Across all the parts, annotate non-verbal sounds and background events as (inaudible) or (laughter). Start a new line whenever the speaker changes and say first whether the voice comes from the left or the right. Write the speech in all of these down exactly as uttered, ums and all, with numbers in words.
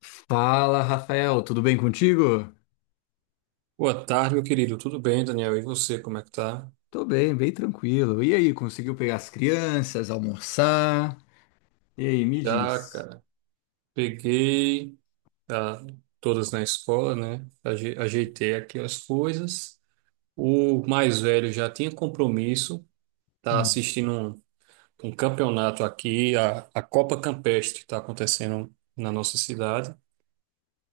left: Fala, Rafael, tudo bem contigo?
right: Boa tarde, meu querido. Tudo bem, Daniel? E você, como é que tá?
left: Tô bem, bem tranquilo. E aí, conseguiu pegar as crianças, almoçar? E aí, me
right: Já,
left: diz.
right: cara, peguei ah, todas na escola, né? Aje- Ajeitei aqui as coisas. O mais velho já tinha compromisso, tá
left: Hum.
right: assistindo um, um campeonato aqui, a, a Copa Campestre está acontecendo na nossa cidade,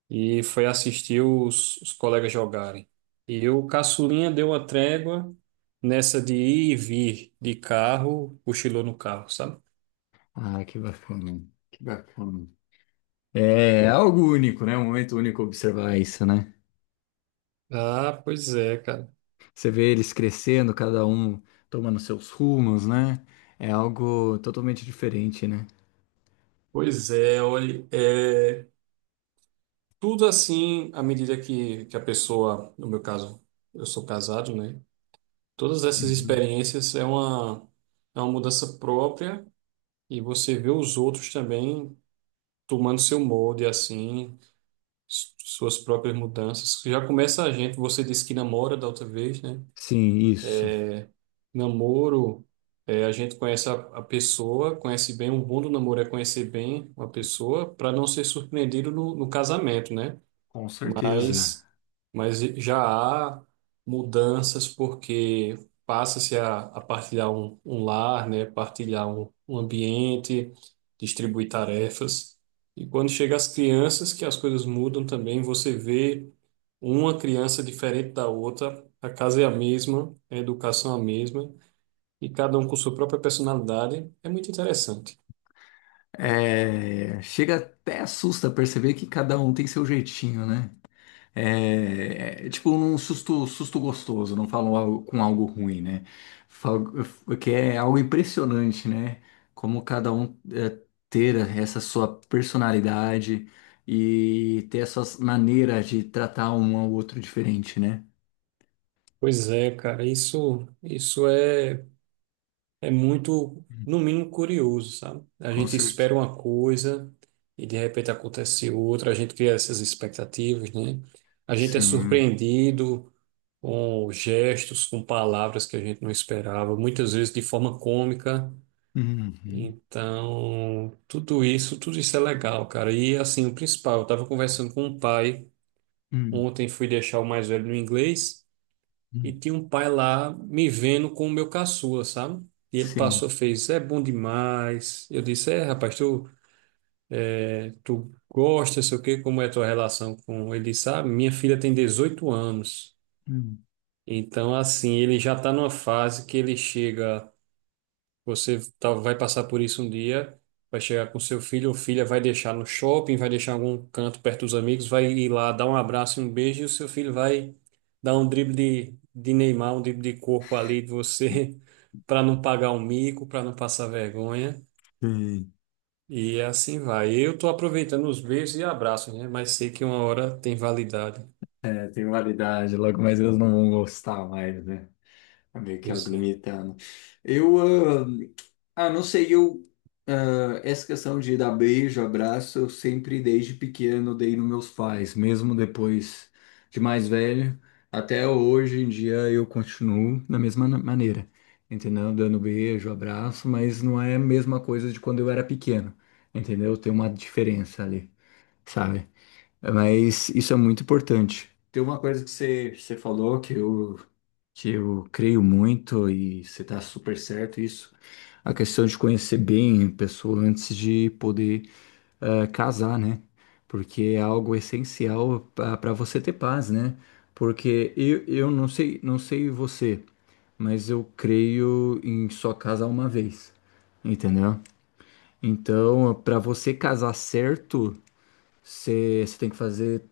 right: e foi assistir os, os colegas jogarem. E o caçulinha deu uma trégua nessa de ir e vir de carro, cochilou no carro, sabe?
left: Ah, que bacana, que bacana. É algo único, né? Um momento único observar isso, né?
right: Ah, pois é, cara.
left: Você vê eles crescendo, cada um tomando seus rumos, né? É algo totalmente diferente, né?
right: Pois é, olha, é, tudo assim, à medida que, que a pessoa, no meu caso, eu sou casado, né? Todas essas
left: Uhum.
right: experiências é uma, é uma mudança própria e você vê os outros também tomando seu molde, assim, s- suas próprias mudanças. Já começa a gente, você disse que namora da outra vez, né?
left: Sim, isso.
right: Namoro, é, a gente conhece a, a pessoa, conhece bem, um bom do namoro é conhecer bem uma pessoa para não ser surpreendido no, no casamento, né?
left: Com certeza.
right: Mas, mas já há mudanças porque passa-se a, a partilhar um, um lar, né? Partilhar um, um ambiente, distribuir tarefas. E quando chega as crianças, que as coisas mudam também, você vê uma criança diferente da outra, a casa é a mesma, a educação é a mesma e cada um com sua própria personalidade, é muito interessante.
left: É, chega até assusta perceber que cada um tem seu jeitinho, né? É, é, tipo um susto, susto gostoso, não falam algo- com algo ruim, né? Fal- Que é algo impressionante, né? Como cada um é, ter essa sua personalidade e ter as suas maneiras de tratar um ao outro diferente, né?
right: Pois é, cara, isso, isso é, é, muito, no mínimo, curioso, sabe? A
left: Com
right: gente
left: certeza.
right: espera uma coisa e de repente acontece outra, a gente cria essas expectativas, né? A gente é
left: Sim.
right: surpreendido com gestos, com palavras que a gente não esperava, muitas vezes de forma cômica.
left: Uhum.
right: Então, tudo isso, tudo isso é legal, cara. E assim, o principal, eu estava conversando com um pai.
left: Uhum.
right: Ontem fui deixar o mais velho no inglês e
left: Uhum.
right: tinha um pai lá me vendo com o meu caçula, sabe? E ele
left: Sim.
right: passou, fez, é bom demais. Eu disse, é, rapaz, tu, tu gosta, sei o quê, como é a tua relação com ele? Ele disse, ah, minha filha tem dezoito anos.
left: Uhum.
right: Então, assim, ele já tá numa fase que ele chega. Você tá- vai passar por isso um dia, vai chegar com seu filho ou filha, vai deixar no shopping, vai deixar em algum canto perto dos amigos, vai ir lá dar um abraço e um beijo, e o seu filho vai dar um drible de, de Neymar, um drible de corpo ali de você, (laughs) para não pagar o mico, para não passar vergonha.
left: Sim.
right: E assim vai. Eu tô aproveitando os beijos e abraços, né? Mas sei que uma hora tem validade.
left: É, tem validade, logo, mas eles não vão gostar mais, né? É meio que algo
right: Pois é,
left: limitando. Eu, ah, ah, não sei, eu, ah, essa questão de dar beijo, abraço, eu sempre desde pequeno dei nos meus pais, mesmo depois de mais velho, até hoje em dia eu continuo da mesma na- maneira, entendeu? Dando beijo, abraço, mas não é a mesma coisa de quando eu era pequeno, entendeu? Tem uma diferença ali, sabe? Mas isso é muito importante. Tem uma coisa que você, você falou que eu, que eu creio muito e você está super certo isso. A questão de conhecer bem a pessoa antes de poder eh, casar, né? Porque é algo essencial para você ter paz, né? Porque eu, eu não sei, não sei você, mas eu creio em só casar uma vez, entendeu? Então, para você casar certo você você tem que fazer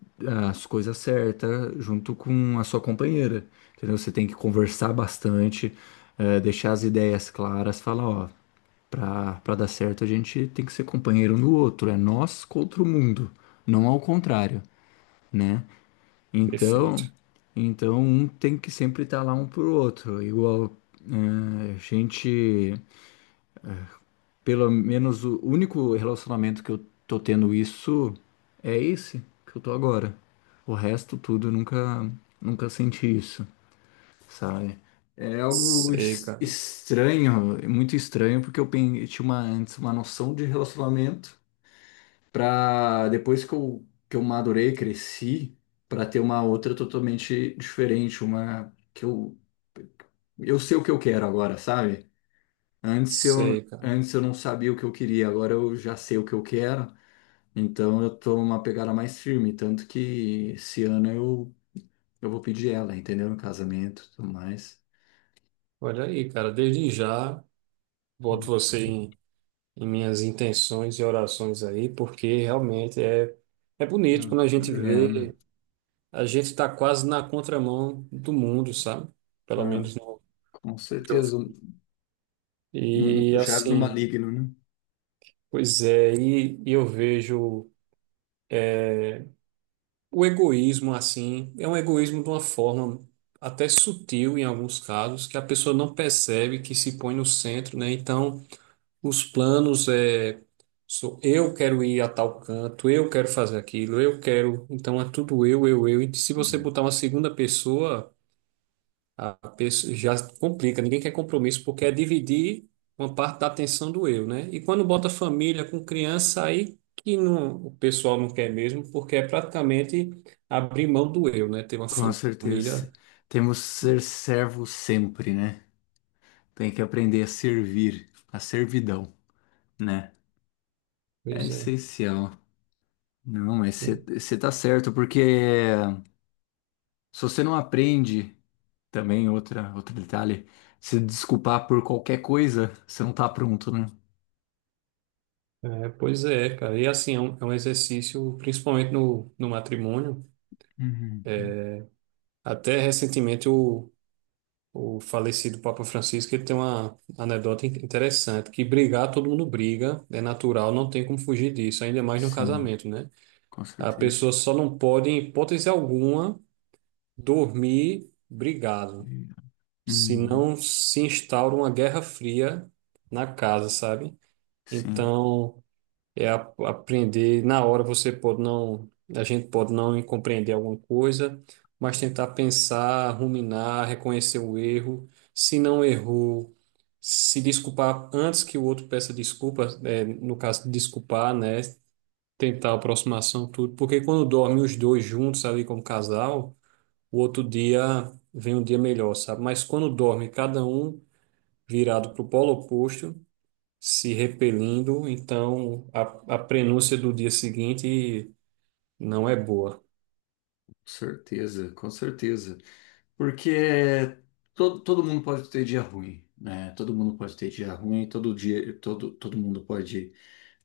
left: as coisas certas junto com a sua companheira, entendeu? Você tem que conversar bastante, eh, deixar as ideias claras, falar, ó, pra, pra dar certo a gente tem que ser companheiro um do outro, é nós contra o mundo, não ao contrário, né? Então,
right: perfeito.
left: então um tem que sempre estar lá um pro outro, igual eh, a gente. Pelo menos o único relacionamento que eu tô tendo isso é esse que eu tô agora. O resto tudo eu nunca nunca senti isso, sabe? É algo
right: Sei,
left: es-
right: cara.
left: estranho, é muito estranho, porque eu, pen- eu tinha uma, antes uma noção de relacionamento para depois que eu, que eu madurei, cresci, para ter uma outra totalmente diferente, uma que eu eu sei o que eu quero agora, sabe? Antes eu,
right: Sei, cara.
left: antes eu não sabia o que eu queria, agora eu já sei o que eu quero, então eu tô uma pegada mais firme, tanto que esse ano eu, eu vou pedir ela, entendeu? Em casamento e tudo mais.
right: Olha aí, cara, desde já, boto
left: Hum,
right: você em. Em minhas intenções e orações aí, porque realmente é, é bonito
left: ah,
right: quando a gente
left: obrigado.
right: vê, a gente está quase na contramão do mundo, sabe? Pelo
left: Ah,
right: menos no
left: com
right: que eu.
left: certeza, um, um
right: E
left: do jazz do
right: assim,
left: maligno, né?
right: pois é, e, e eu vejo o egoísmo assim, é um egoísmo de uma forma até sutil em alguns casos, que a pessoa não percebe que se põe no centro, né? Então, Os planos é, sou eu, quero ir a tal canto, eu quero fazer aquilo, eu quero. Então é tudo eu, eu, eu. E se você
left: Hum.
right: botar uma segunda pessoa, a pessoa já complica. Ninguém quer compromisso porque é dividir uma parte da atenção do eu, né? E quando bota família com criança, aí que não, o pessoal não quer mesmo, porque é praticamente abrir mão do eu, né? Ter uma
left: Com certeza.
right: família.
left: Temos que ser servo sempre, né? Tem que aprender a servir, a servidão, né? É
right: Pois é.
left: essencial. Não, mas você tá certo, porque se você não aprende, também outra, outro detalhe, se desculpar por qualquer coisa, você não tá pronto, né?
right: É, pois é, cara. E assim, é um, é um exercício, principalmente no, no matrimônio.
left: Uhum.
right: Até recentemente o, o falecido Papa Francisco ele tem uma anedota in- interessante, que brigar todo mundo briga, é natural, não tem como fugir disso, ainda mais num
left: Sim,
right: casamento, né?
left: com
right: A
left: certeza.
right: pessoa só não pode, em hipótese alguma, dormir brigado,
left: Uhum.
right: senão se instaura uma guerra fria na casa, sabe?
left: Sim,
right: Então, é a- aprender na hora, você pode não, a gente pode não compreender alguma coisa, mas tentar pensar, ruminar, reconhecer o erro, se não errou, se desculpar antes que o outro peça desculpa, é, no caso desculpar, né, tentar aproximação, tudo, porque quando dormem os dois juntos ali como casal, o outro dia vem um dia melhor, sabe, mas quando dorme cada um virado para o polo oposto, se repelindo, então a, a prenúncia do dia seguinte não é boa.
left: com certeza, com certeza. Porque todo, todo mundo pode ter dia ruim, né? Todo mundo pode ter dia ruim, todo dia, todo, todo mundo pode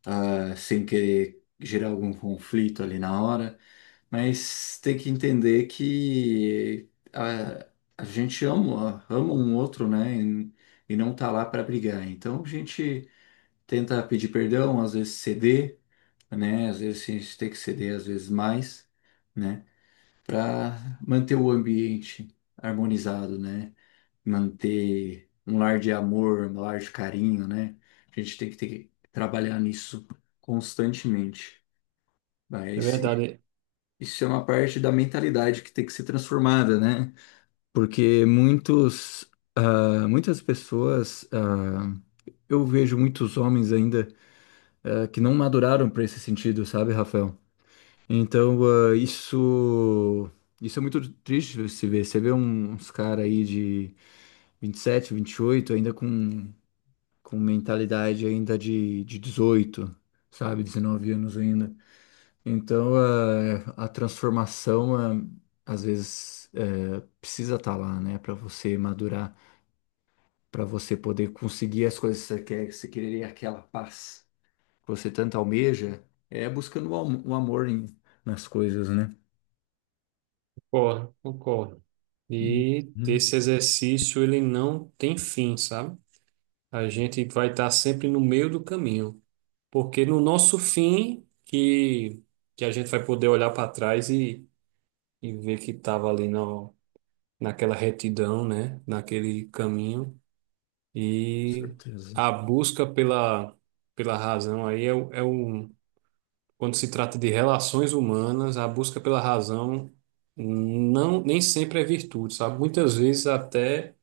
left: ah, sem querer gerar algum conflito ali na hora, mas tem que entender que a, a gente ama, ama um outro, né? E, e não tá lá para brigar. Então a gente tenta pedir perdão, às vezes ceder, né? Às vezes a gente tem que ceder, às vezes mais, né? Para manter o ambiente harmonizado, né? Manter um lar de amor, um lar de carinho, né? A gente tem que ter que trabalhar nisso constantemente.
right: É
left: Mas i-
right: verdade,
left: isso é uma parte da mentalidade que tem que ser transformada, né? Porque muitos, ah, muitas pessoas, ah, eu vejo muitos homens ainda, ah, que não maduraram para esse sentido, sabe, Rafael? Então, ah, isso, isso é muito triste de se ver. Você vê um, uns caras aí de vinte vinte e sete, vinte e oito ainda com com mentalidade ainda de, de dezoito sabe, dezenove anos ainda. Então, eh, a transformação, eh, às vezes, eh, precisa estar lá, né, para você madurar, para você poder conseguir as coisas que você quer, que você quereria aquela paz que você tanto almeja, é buscando o, am- o amor em- nas coisas, né?
right: concordo, concordo. E
left: Uhum,
right: esse exercício, ele não tem fim, sabe? A gente vai estar sempre no meio do caminho, porque no nosso fim que, que a gente vai poder olhar para trás e, e ver que estava ali na, naquela retidão, né? Naquele caminho.
left: com
right: E
left: certeza.
right: a busca pela, pela razão aí é, o- é o. Quando se trata de relações humanas, a busca pela razão não, nem sempre é virtude, sabe? Muitas vezes até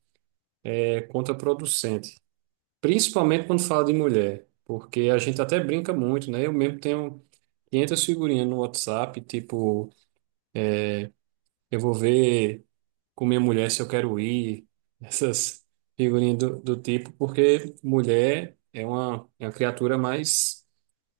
right: é contraproducente, principalmente quando fala de mulher, porque a gente até brinca muito, né? Eu mesmo tenho quinhentas figurinhas no WhatsApp, tipo, eu vou ver com minha mulher se eu quero ir, essas figurinhas do, do tipo, porque mulher é uma, é uma criatura mais,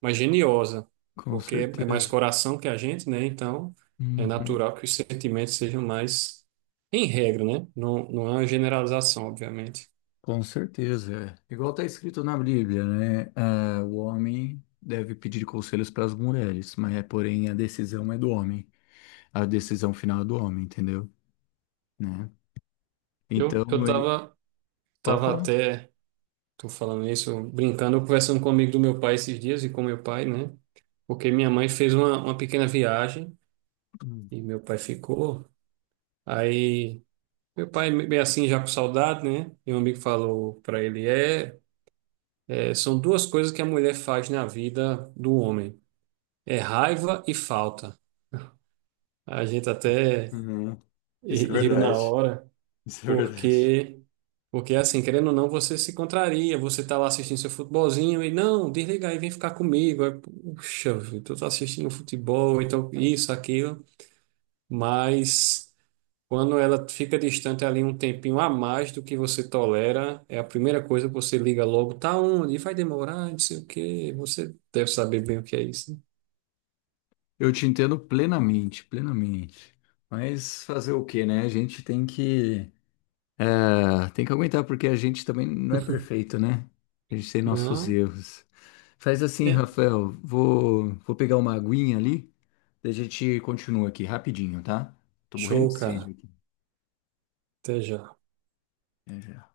right: mais geniosa,
left: Com
right: porque é mais
left: certeza.
right: coração que a gente, né? Então é
left: Uhum.
right: natural que os sentimentos sejam mais em regra, né? Não, não é uma generalização, obviamente.
left: Com certeza, é. Igual está escrito na Bíblia, né? Ah, o homem deve pedir conselhos para as mulheres, mas é, porém a decisão é do homem. A decisão final é do homem, entendeu? Né?
right: Eu,
left: Então,
right: eu
left: e-
right: tava,
left: pode
right: tava
left: falar.
right: até, tô falando isso, brincando, conversando com um amigo do meu pai esses dias e com meu pai, né? Porque minha mãe fez uma, uma pequena viagem
left: Hum.
right: e meu pai ficou. Aí, meu pai é assim, já com saudade, né? E um amigo falou para ele, é, é, são duas coisas que a mulher faz na vida do homem. É raiva e falta. A gente até
left: Uhum. Isso é
right: ri- riu na
left: verdade.
right: hora,
left: Isso é verdade.
right: porque porque é assim, querendo ou não, você se contraria, você tá lá assistindo seu futebolzinho e não, desliga aí, vem ficar comigo. Aí, puxa, vida, eu tô assistindo futebol, então isso, aquilo, mas quando ela fica distante ali um tempinho a mais do que você tolera, é a primeira coisa que você liga logo, tá onde? Vai demorar, não sei o quê. Você deve saber bem o que é isso.
left: Eu te entendo plenamente, plenamente. Mas fazer o quê, né? A gente tem que ah, tem que aguentar, porque a gente também não
right: Né?
left: é
right: (laughs)
left: perfeito, né? A gente tem nossos
right: Não?
left: erros. Faz assim,
right: É.
left: Rafael, vou, vou pegar uma aguinha ali, daí a gente continua aqui rapidinho, tá? Tô morrendo
right: Show,
left: de
right: cara.
left: sede aqui.
right: Até já.
left: É, já.